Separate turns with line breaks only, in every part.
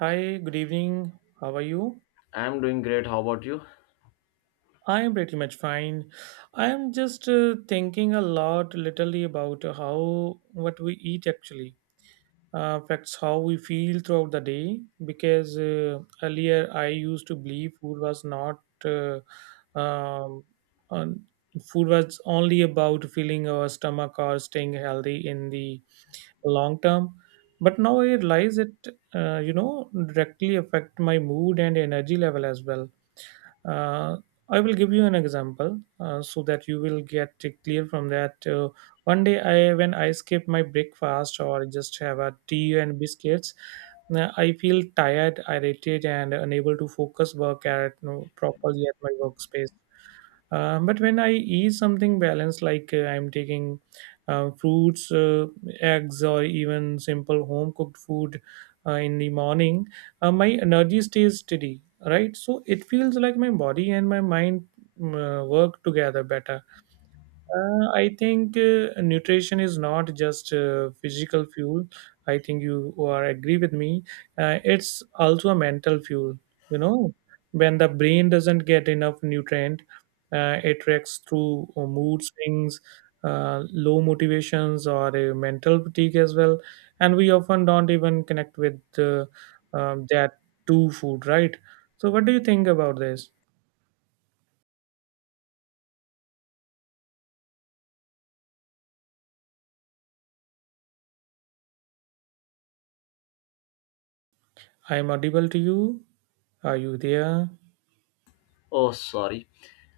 Hi, good evening. How are you?
I'm doing great. How about you?
I'm pretty much fine. I'm just thinking a lot literally about how what we eat actually affects how we feel throughout the day because earlier I used to believe food was not um, on, food was only about filling our stomach or staying healthy in the long term, but now I realize it uh, you know directly affect my mood and energy level as well. Uh, I will give you an example so that you will get it clear from that. One day, I when I skip my breakfast or just have a tea and biscuits, I feel tired, irritated, and unable to focus work at, you know, properly at my workspace. But when I eat something balanced, like I'm taking fruits, eggs, or even simple home cooked food in the morning, my energy stays steady, right? So it feels like my body and my mind work together better. I think nutrition is not just physical fuel. I think you are agree with me. It's also a mental fuel. You know, when the brain doesn't get enough nutrient, it reacts through mood swings, low motivations, or mental fatigue as well. And we often don't even connect with that to food, right? So, what do you think about this? I'm audible to you. Are you there?
Oh, sorry.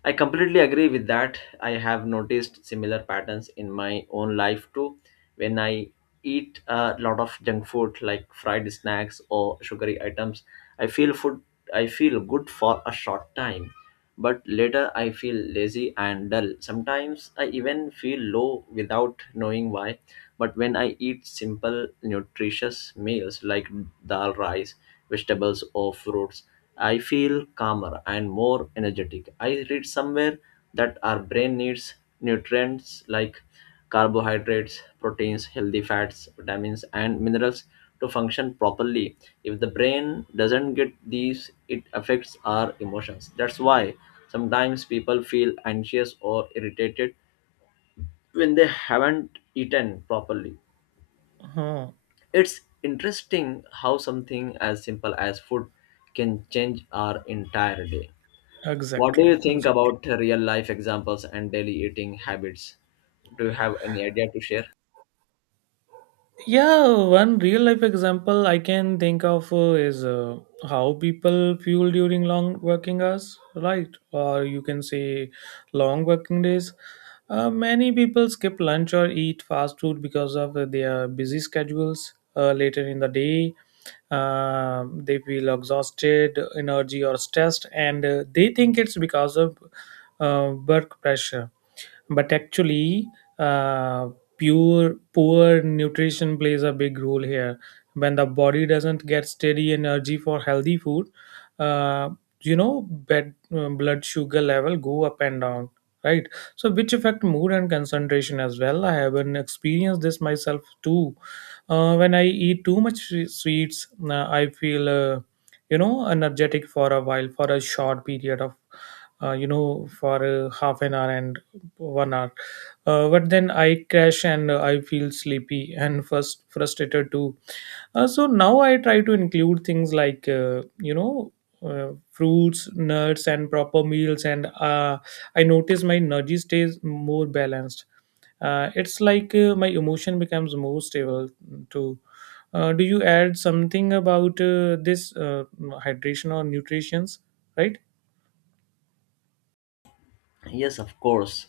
I completely agree with that. I have noticed similar patterns in my own life too. When I eat a lot of junk food like fried snacks or sugary items, I feel food I feel good for a short time, but later I feel lazy and dull. Sometimes I even feel low without knowing why. But when I eat simple, nutritious meals like dal, rice, vegetables, or fruits, I feel calmer and more energetic. I read somewhere that our brain needs nutrients like carbohydrates, proteins, healthy fats, vitamins, and minerals to function properly. If the brain doesn't get these, it affects our emotions. That's why sometimes people feel anxious or irritated when they haven't eaten properly.
Huh.
It's interesting how something as simple as food can change our entire day. What do you
Exactly,
think
exactly.
about real life examples and daily eating habits? Do you have any idea to share?
Yeah, one real life example I can think of is how people fuel during long working hours, right? Or you can say long working days. Many people skip lunch or eat fast food because of their busy schedules later in the day. Um, they feel exhausted, energy, or stressed, and they think it's because of work pressure, but actually uh, pure poor nutrition plays a big role here. When the body doesn't get steady energy for healthy food, uh, you know, bed, blood sugar level go up and down, right? So which affect mood and concentration as well. I haven't experienced this myself too. When I eat too much sweets, I feel energetic for a while, for a short period of you know for half an hour and one hour. But then I crash and I feel sleepy and first frustrated too. So now I try to include things like fruits, nuts, and proper meals. And I notice my energy stays more balanced. It's like my emotion becomes more stable too. Do you add something about this hydration or nutritions? Right,
Yes, of course.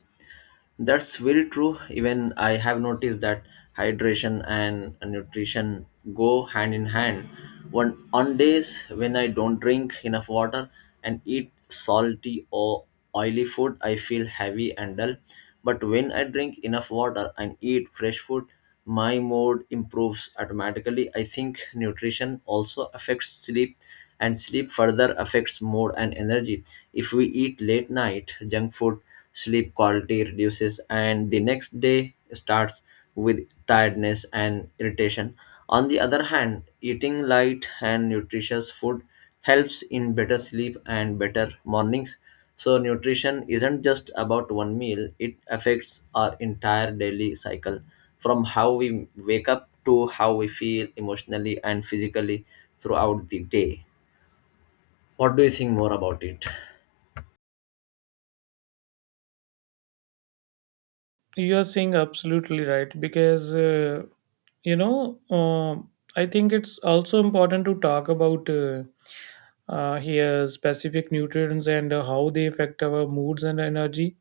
That's very true. Even I have noticed that hydration and nutrition go hand in hand. One on days when I don't drink enough water and eat salty or oily food, I feel heavy and dull. But when I drink enough water and eat fresh food, my mood improves automatically. I think nutrition also affects sleep, and sleep further affects mood and energy. If we eat late night junk food, sleep quality reduces, and the next day starts with tiredness and irritation. On the other hand, eating light and nutritious food helps in better sleep and better mornings. So, nutrition isn't just about one meal, it affects our entire daily cycle from how we wake up to how we feel emotionally and physically throughout the day. What do you think more about it?
you are saying absolutely right because. You know um, I think it's also important to talk about here specific nutrients and how they affect our moods and energy.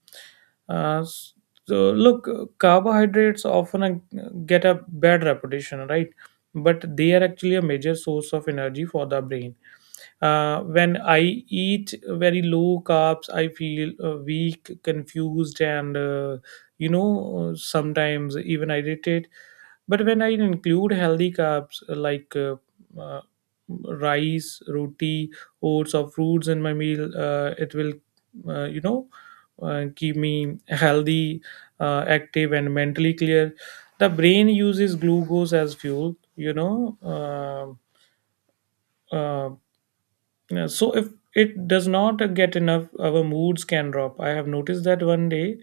Uh, s- so look uh, carbohydrates often get a bad reputation, right? But they are actually a major source of energy for the brain. When I eat very low carbs, I feel weak, confused, and, you know, sometimes even irritated. But when I include healthy carbs like uh, rice, roti, oats, or fruits in my meal, it will, uh, you know, keep me healthy, active, and mentally clear. The brain uses glucose as fuel, you know. Uh, yeah, so if it does not get enough, our moods can drop. I have noticed that one day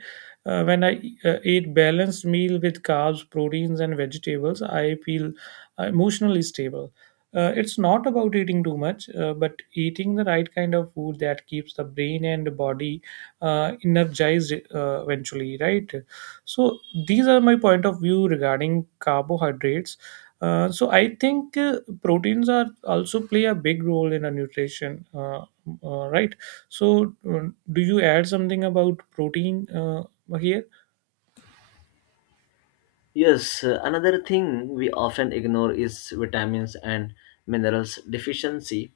when I eat balanced meal with carbs, proteins, and vegetables, I feel emotionally stable. It's not about eating too much, but eating the right kind of food that keeps the brain and the body energized eventually, right? So, these are my point of view regarding carbohydrates. So I think proteins are also play a big role in our nutrition, right? So do you add something about protein here?
Yes, another thing we often ignore is vitamins and minerals deficiency.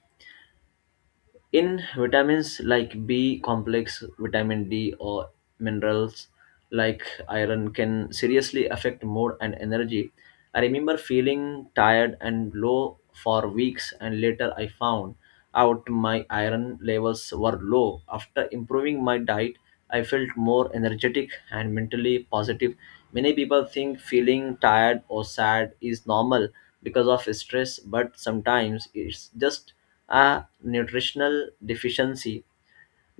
In vitamins like B complex, vitamin D, or minerals like iron can seriously affect mood and energy. I remember feeling tired and low for weeks, and later I found out my iron levels were low. After improving my diet, I felt more energetic and mentally positive. Many people think feeling tired or sad is normal because of stress, but sometimes it's just a nutritional deficiency.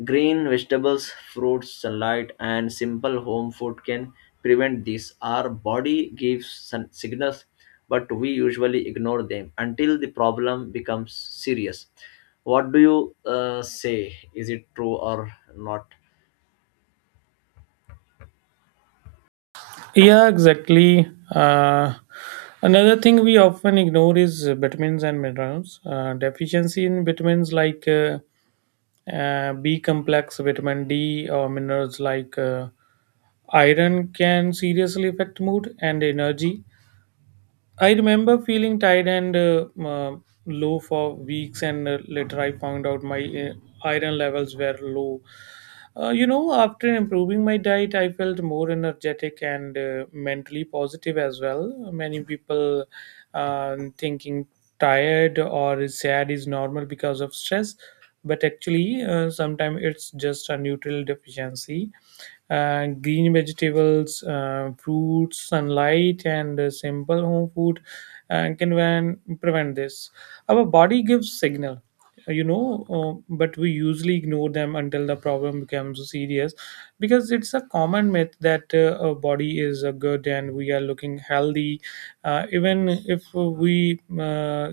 Green vegetables, fruits, sunlight, and simple home food can prevent this. Our body gives signals, but we usually ignore them until the problem becomes serious. What do you say? Is it true or not?
Yeah, exactly. Another thing we often ignore is vitamins and minerals. Deficiency in vitamins like B complex, vitamin D, or minerals like iron can seriously affect mood and energy. I remember feeling tired and low for weeks, and later I found out my iron levels were low. You know, after improving my diet, I felt more energetic and mentally positive as well. Many people thinking tired or sad is normal because of stress, but actually, sometimes it's just a neutral deficiency. Green vegetables, fruits, sunlight, and simple home food can prevent this. Our body gives signal, you know, but we usually ignore them until the problem becomes serious, because it's a common myth that our body is good and we are looking healthy, even if we.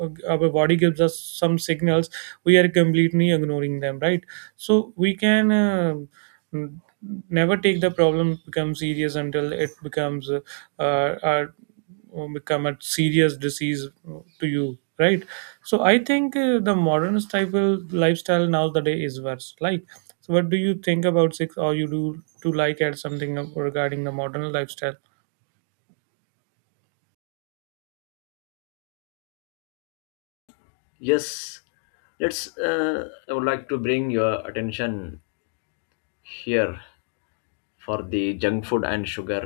Our body gives us some signals, we are completely ignoring them, right? So we can Mm, never take the problem become serious until it becomes uh, become a serious disease to you, right? So I think the modern type of lifestyle nowadays is worse, like, so what do you think about six or you do to, like, add something regarding the modern lifestyle?
Yes, let's. I would like to bring your attention here, for the junk food and sugar,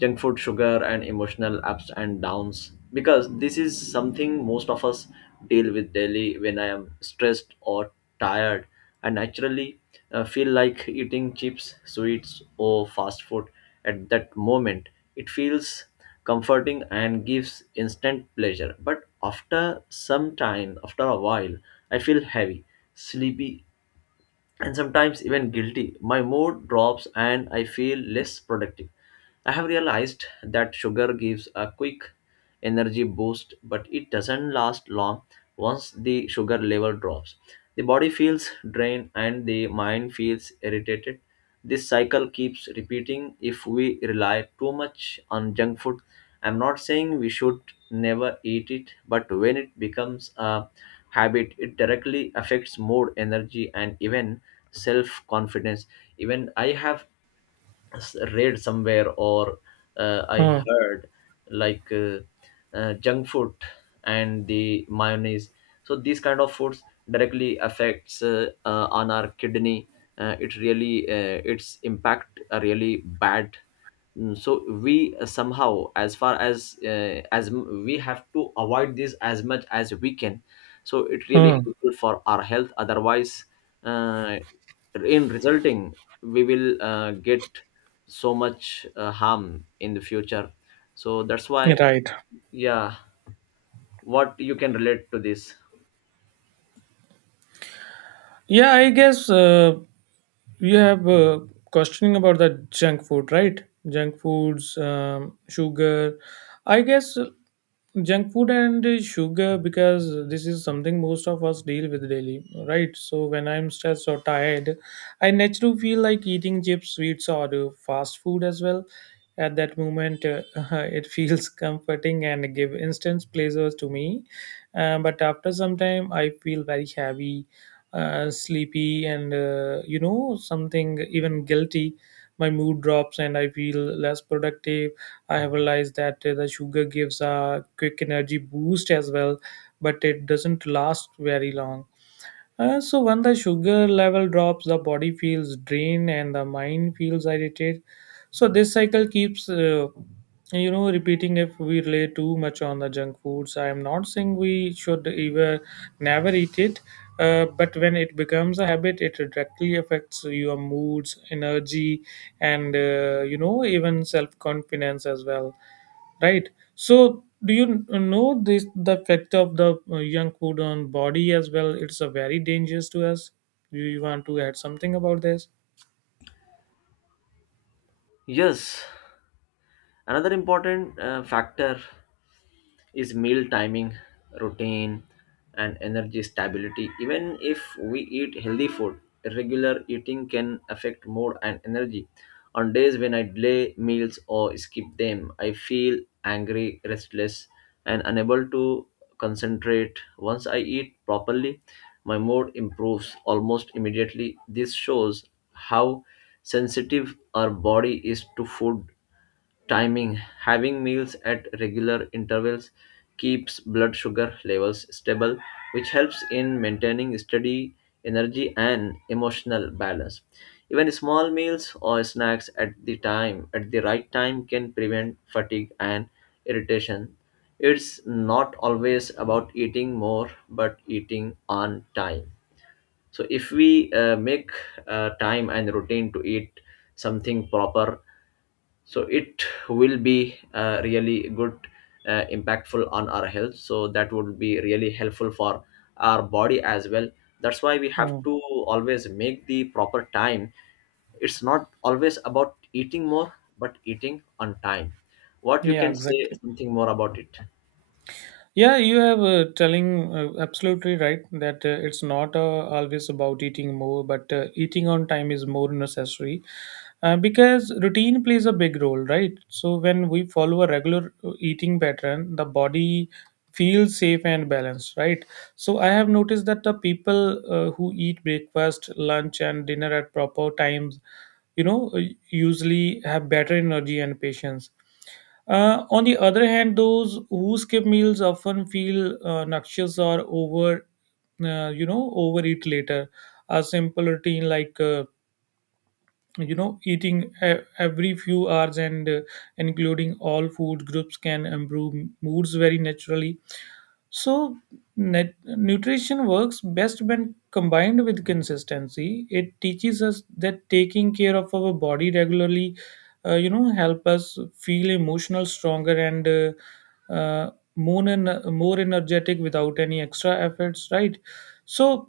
junk food sugar and emotional ups and downs, because this is something most of us deal with daily. When I am stressed or tired, I naturally feel like eating chips, sweets, or fast food. At that moment it feels comforting and gives instant pleasure, but after some time, after a while, I feel heavy, sleepy, and sometimes even guilty. My mood drops and I feel less productive. I have realized that sugar gives a quick energy boost, but it doesn't last long once the sugar level drops. The body feels drained and the mind feels irritated. This cycle keeps repeating if we rely too much on junk food. I'm not saying we should never eat it, but when it becomes a habit, it directly affects mood, energy, and even self confidence. Even I have read somewhere or I
Hmm.
heard like junk food and the mayonnaise. So these kind of foods directly affects on our kidney. It really its impact are really bad. Mm, so we somehow, as far as we have to avoid this as much as we can. So it really
Hmm.
helpful for our health. Otherwise, uh, in resulting, we will get so much harm in the future, so that's why.
Right.
Yeah, what you can relate to this?
Yeah, I guess you have questioning about the junk food, right? junk foods um, sugar i guess Junk food and sugar, because this is something most of us deal with daily, right? So when I'm stressed or tired, I naturally feel like eating chips, sweets, or fast food as well. At that moment, it feels comforting and give instant pleasures to me. But after some time I feel very heavy, sleepy, and, you know, something even guilty. My mood drops and I feel less productive. I have realized that the sugar gives a quick energy boost as well, but it doesn't last very long. So when the sugar level drops, the body feels drained and the mind feels irritated. So this cycle keeps, repeating if we rely too much on the junk foods. I am not saying we should ever never eat it, but when it becomes a habit, it directly affects your moods, energy, and, you know, even self confidence as well, right? So do you know this the effect of the young food on body as well? It's a very dangerous to us. Do you want to add something about this?
Yes, another important factor is meal timing, routine, and energy stability. Even if we eat healthy food, irregular eating can affect mood and energy. On days when I delay meals or skip them, I feel angry, restless, and unable to concentrate. Once I eat properly, my mood improves almost immediately. This shows how sensitive our body is to food timing. Having meals at regular intervals keeps blood sugar levels stable, which helps in maintaining steady energy and emotional balance. Even small meals or snacks at the right time can prevent fatigue and irritation. It's not always about eating more but eating on time. So if we make time and routine to eat something proper, so it will be really good, impactful on our health, so that would be really helpful for our body as well. That's why we have
Mm.
to always make the proper time. It's not always about eating more but eating on time. What you
Yeah,
can say
exactly.
something more about it?
Yeah, you have telling absolutely right that it's not always about eating more, but eating on time is more necessary, because routine plays a big role, right? So when we follow a regular eating pattern, the body feels safe and balanced, right? So I have noticed that the people who eat breakfast, lunch, and dinner at proper times, you know, uh, usually have better energy and patience. On the other hand, those who skip meals often feel noxious or over, overeat later. A simple routine like, eating every few hours, and including all food groups can improve moods very naturally. So nutrition works best when combined with consistency. It teaches us that taking care of our body regularly help us feel emotional stronger and more energetic without any extra efforts, right? So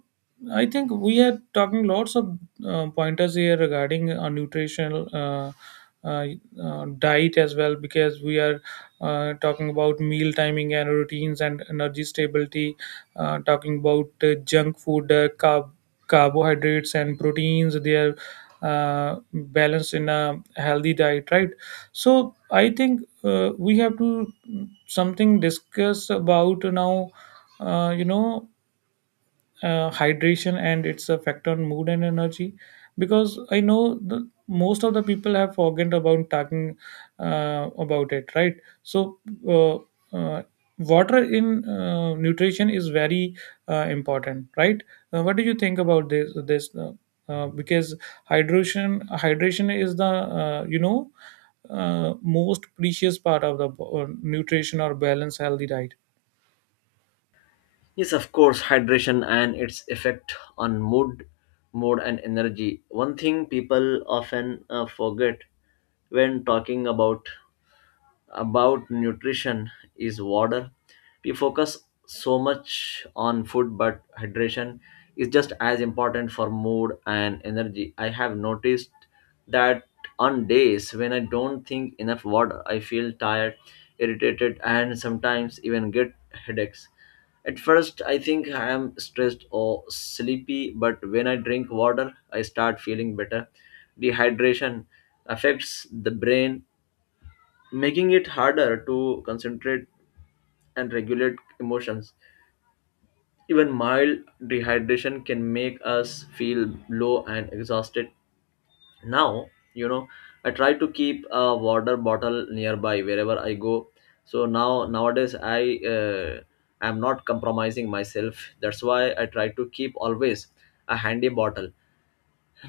I think we are talking lots of pointers here regarding nutritional uh, diet as well, because we are talking about meal timing and routines and energy stability, talking about junk food, carbohydrates and proteins. They are balanced in a healthy diet, right? So I think we have to something discuss about now. Uh, you know Hydration and its effect on mood and energy, because I know the most of the people have forgotten about talking about it, right? So uh, uh, water in nutrition is very important, right? What do you think about this because hydration is the, uh, you know most precious part of the nutrition or balance healthy diet.
Yes, of course, hydration and its effect on mood and energy. One thing people often forget when talking about nutrition is water. We focus so much on food, but hydration is just as important for mood and energy. I have noticed that on days when I don't think enough water, I feel tired, irritated, and sometimes even get headaches. At first, I think I am stressed or sleepy, but when I drink water, I start feeling better. Dehydration affects the brain, making it harder to concentrate and regulate emotions. Even mild dehydration can make us feel low and exhausted. Now, you know, I try to keep a water bottle nearby wherever I go. So now nowadays I am not compromising myself. That's why I try to keep always a handy bottle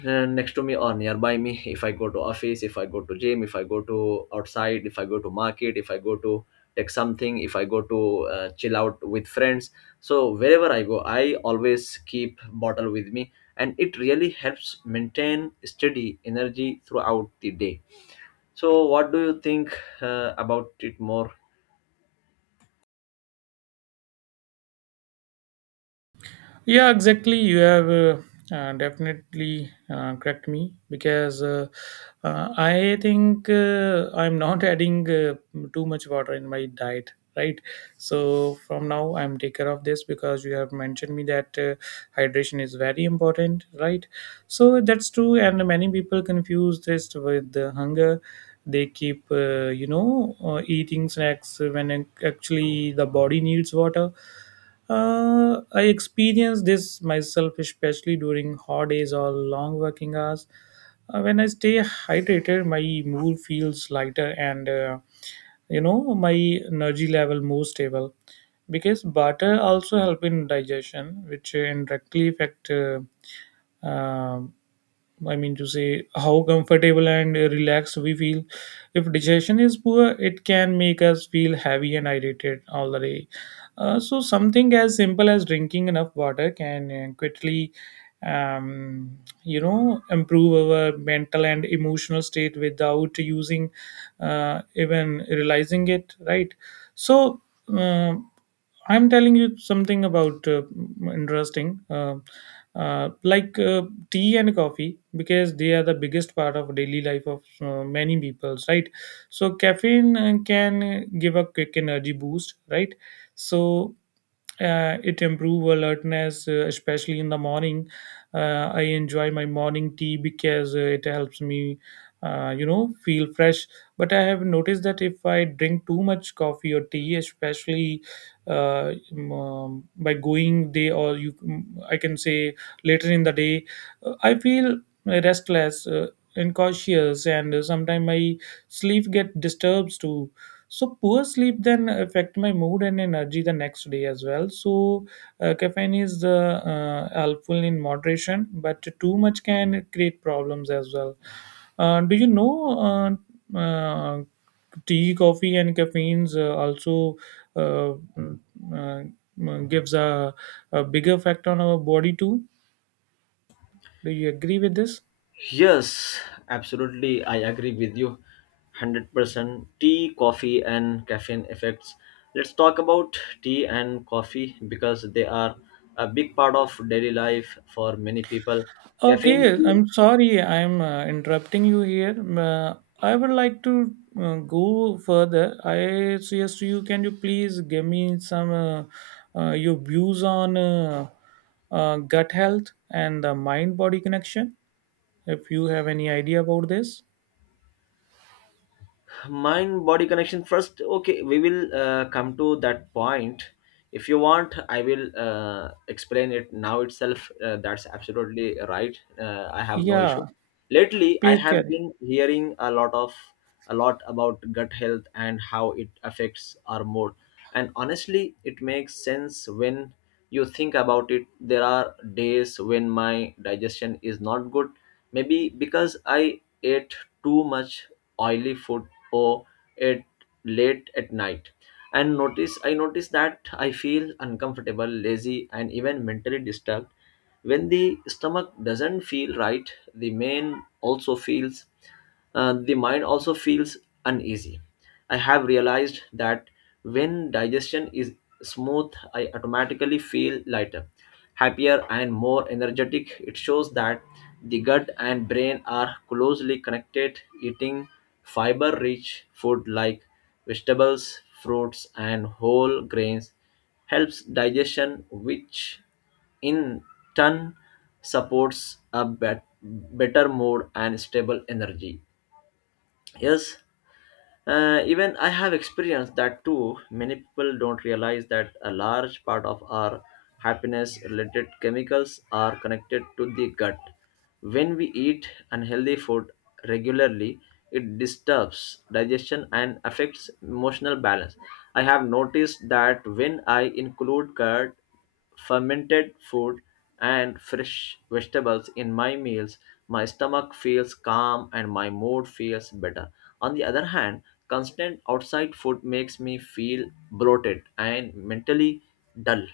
next to me or nearby me, if I go to office, if I go to gym, if I go to outside, if I go to market, if I go to take something, if I go to chill out with friends. So wherever I go, I always keep bottle with me, and it really helps maintain steady energy throughout the day. So what do you think about it more?
Yeah, exactly. You have definitely correct me because I think I'm not adding too much water in my diet, right? So from now I'm take care of this, because you have mentioned me that hydration is very important, right? So that's true, and many people confuse this with hunger. They keep, eating snacks when actually the body needs water. I experience this myself, especially during hot days or long working hours. When I stay hydrated, my mood feels lighter and my energy level more stable. Because butter also help in digestion, which indirectly affect uh, I mean to say how comfortable and relaxed we feel. If digestion is poor, it can make us feel heavy and irritated all the day. So something as simple as drinking enough water can quickly, um, improve our mental and emotional state without using, even realizing it. Right. So. um I'm telling you something about interesting, like tea and coffee, because they are the biggest part of daily life of many people, right? So caffeine can give a quick energy boost, right? So it improve alertness especially in the morning. I enjoy my morning tea because it helps me feel fresh. But I have noticed that if I drink too much coffee or tea especially by going day or you I can say later in the day, I feel restless, and cautious, and sometimes my sleep get disturbs too. So poor sleep then affect my mood and energy the next day as well. So caffeine is the helpful in moderation, but too much can create problems as well. Do you know uh, uh, tea, coffee, and caffeines also uh, uh, gives a big effect on our body too? Do you agree with this?
Yes, absolutely. I agree with you 100%. Tea, coffee, and caffeine effects. Let's talk about tea and coffee because they are a big part of daily life for many people. Caffeine
Okay, I'm sorry, I'm interrupting you here. I would like to go further. I suggest you Can you please give me some your views on gut health and the mind body connection. If you have any idea about this,
mind body connection first, okay, we will come to that point. If you want, I will explain it now itself. That's absolutely right. I have no
yeah,
issue. Lately I
please
have
carry.
been hearing a lot about gut health and how it affects our mood. And honestly, it makes sense. When you think about it, there are days when my digestion is not good, maybe because I ate too much oily food or at late at night, and notice that I feel uncomfortable, lazy, and even mentally disturbed. When the stomach doesn't feel right, the mind also feels uneasy. I have realized that when digestion is smooth, I automatically feel lighter, happier, and more energetic. It shows that the gut and brain are closely connected. Eating fiber rich food like vegetables, fruits, and whole grains helps digestion, which in turn supports a better mood and stable energy. Yes, even I have experienced that too. Many people don't realize that a large part of our happiness related chemicals are connected to the gut. When we eat unhealthy food regularly, it disturbs digestion and affects emotional balance. I have noticed that when I include curd, fermented food, and fresh vegetables in my meals, my stomach feels calm and my mood feels better. On the other hand, constant outside food makes me feel bloated and mentally dull.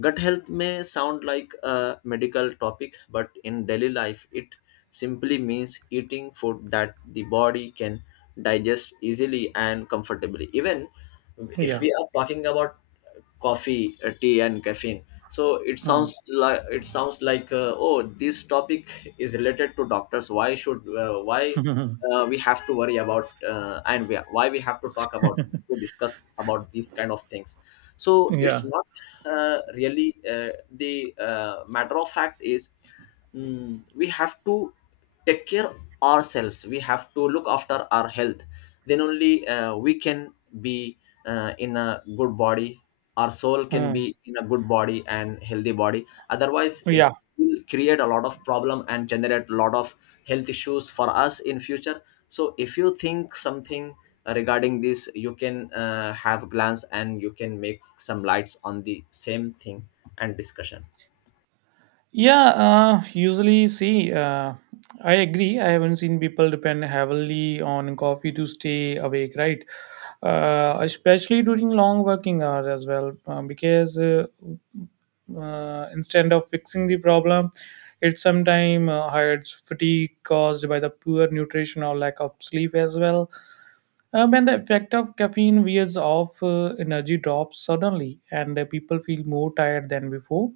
Gut health may sound like a medical topic, but in daily life, it simply means eating food that the body can digest easily and comfortably. Even if
Yeah.
we are talking about coffee, tea, and caffeine. So
Mm.
it sounds like oh, this topic is related to doctors. Why we have to worry about and why we have to talk about to discuss about these kind of things? So it's
Yeah.
not really the matter of fact is, mm, we have to take care ourselves. We have to look after our health. Then only we can be in a good body, our soul can
Mm.
be in a good body and healthy body, otherwise it
Yeah.
will create a lot of problem and generate a lot of health issues for us in future. So if you think something regarding this, you can have glance and you can make some lights on the same thing and discussion.
Yeah, usually see, I agree. I haven't seen people depend heavily on coffee to stay awake, right? Especially during long working hours as well, because instead of fixing the problem, it sometimes hides fatigue caused by the poor nutrition or lack of sleep as well. When the effect of caffeine wears off, energy drops suddenly, and people feel more tired than before.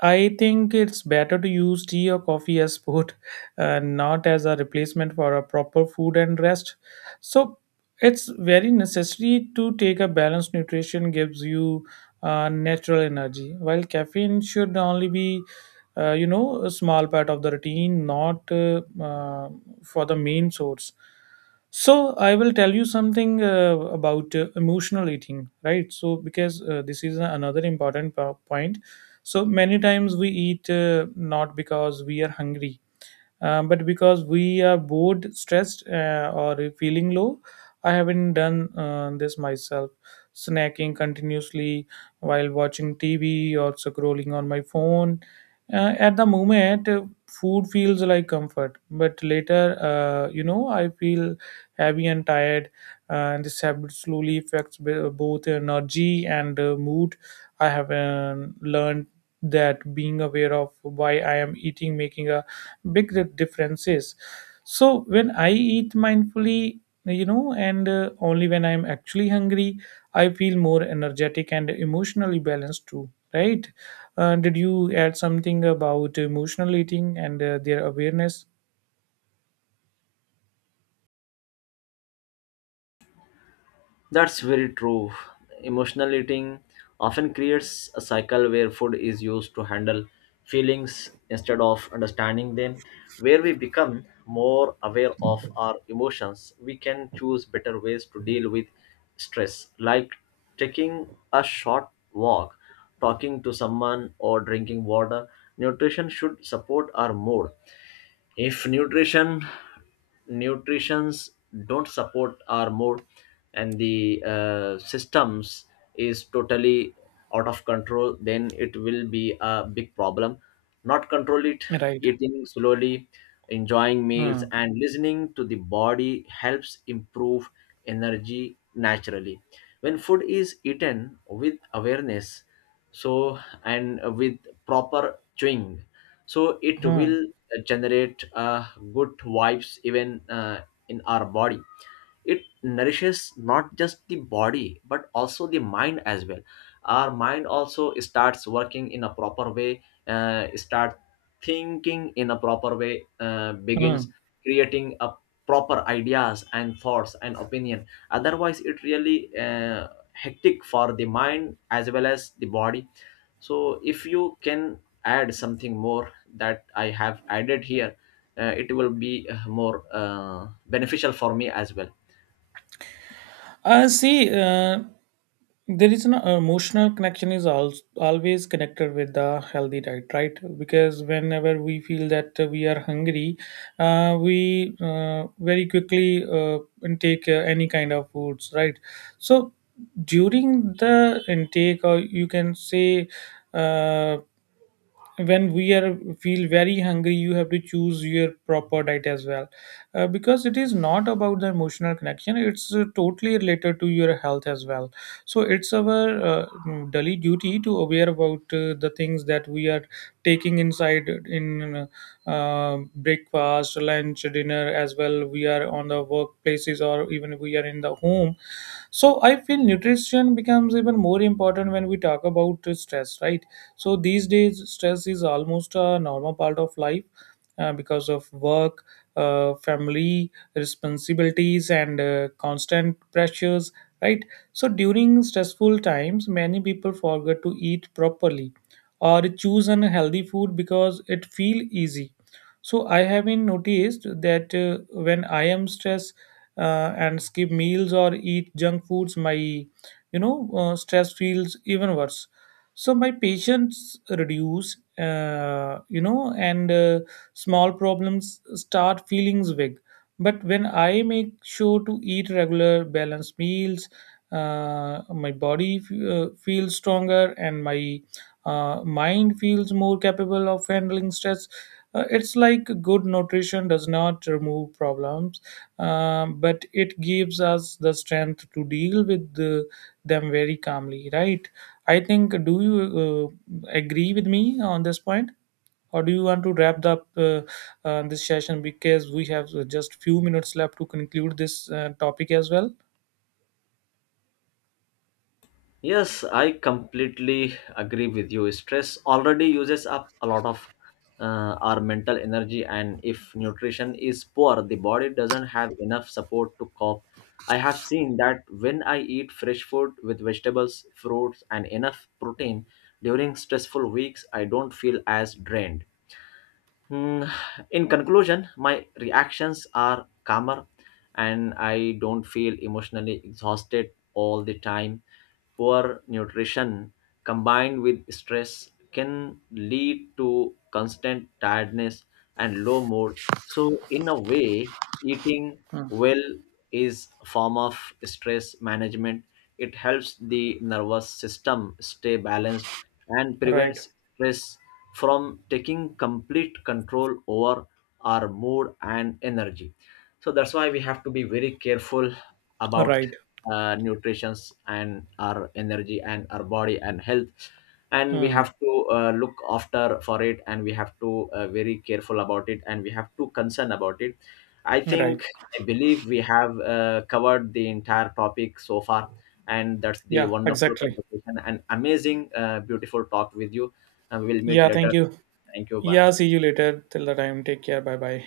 I think it's better to use tea or coffee as food, not as a replacement for a proper food and rest. So it's very necessary to take a balanced nutrition gives you natural energy, while caffeine should only be, a small part of the routine, not for the main source. So I will tell you something about emotional eating, right? So because this is another important point. So many times we eat not because we are hungry, but because we are bored, stressed, or feeling low. I haven't done this myself. Snacking continuously while watching TV or scrolling on my phone. At the moment, food feels like comfort, but later, I feel heavy and tired. And this habit slowly affects both energy and mood. I have learned that being aware of why I am eating, making a big differences. So when I eat mindfully, and only when I'm actually hungry, I feel more energetic and emotionally balanced too, right? Did you add something about emotional eating and their awareness?
That's very true. Emotional eating often creates a cycle where food is used to handle feelings instead of understanding them. Where we become more aware of our emotions, we can choose better ways to deal with stress, like taking a short walk, talking to someone, or drinking water. Nutrition should support our mood. If nutritions don't support our mood, and the systems is totally out of control, then it will be a big problem, not control it.
Right.
Eating slowly, enjoying meals,
Hmm.
and listening to the body helps improve energy naturally. When food is eaten with awareness, so, and with proper chewing, so it
Hmm.
will generate good vibes even in our body. It nourishes not just the body but also the mind as well. Our mind also starts working in a proper way, start thinking in a proper way, begins
Hmm.
creating a proper ideas and thoughts and opinion. Otherwise it really hectic for the mind as well as the body. So if you can add something more that I have added here, it will be more beneficial for me as well.
See, there is an emotional connection is al always connected with the healthy diet, right? Because whenever we feel that we are hungry, we very quickly intake any kind of foods, right? So during the intake, or you can say, uh, when we are feel very hungry, you have to choose your proper diet as well. Because it is not about the emotional connection, it's totally related to your health as well. So it's our daily duty to aware about the things that we are taking inside in breakfast, lunch, dinner as well. We are on the workplaces or even we are in the home. So I feel nutrition becomes even more important when we talk about stress, right? So these days, stress is almost a normal part of life, because of work, family responsibilities, and constant pressures, right? So during stressful times, many people forget to eat properly or choose unhealthy food because it feel easy. So I have been noticed that when I am stressed and skip meals or eat junk foods, my stress feels even worse. So my patience reduce, and small problems start feelings big. But when I make sure to eat regular balanced meals, my body feels stronger and my mind feels more capable of handling stress. It's like good nutrition does not remove problems, but it gives us the strength to deal with them very calmly, right? I think, do you agree with me on this point? Or do you want to wrap up this session because we have just few minutes left to conclude this topic as well?
Yes, I completely agree with you. Stress already uses up a lot of our mental energy, and if nutrition is poor, the body doesn't have enough support to cope. I have seen that when I eat fresh food with vegetables, fruits, and enough protein during stressful weeks, I don't feel as drained. Hmm. In conclusion, my reactions are calmer and I don't feel emotionally exhausted all the time. Poor nutrition combined with stress can lead to constant tiredness and low mood. So, in a way, eating
Hmm.
well is a form of stress management. It helps the nervous system stay balanced and
Right,
prevents stress from taking complete control over our mood and energy. So that's why we have to be very careful about
right.
nutrition and our energy and our body and health, and we
Hmm.
have to look after for it, and we have to very careful about it, and we have to concern about it. I
Right.
think, I believe we have covered the entire topic so far, and that's the
Yeah,
wonderful
exactly.
conversation and amazing beautiful talk with you, and we'll meet
Yeah, thank
later.
you.
Thank you. Bye.
Yeah, see you later. Till the time, take care. Bye bye.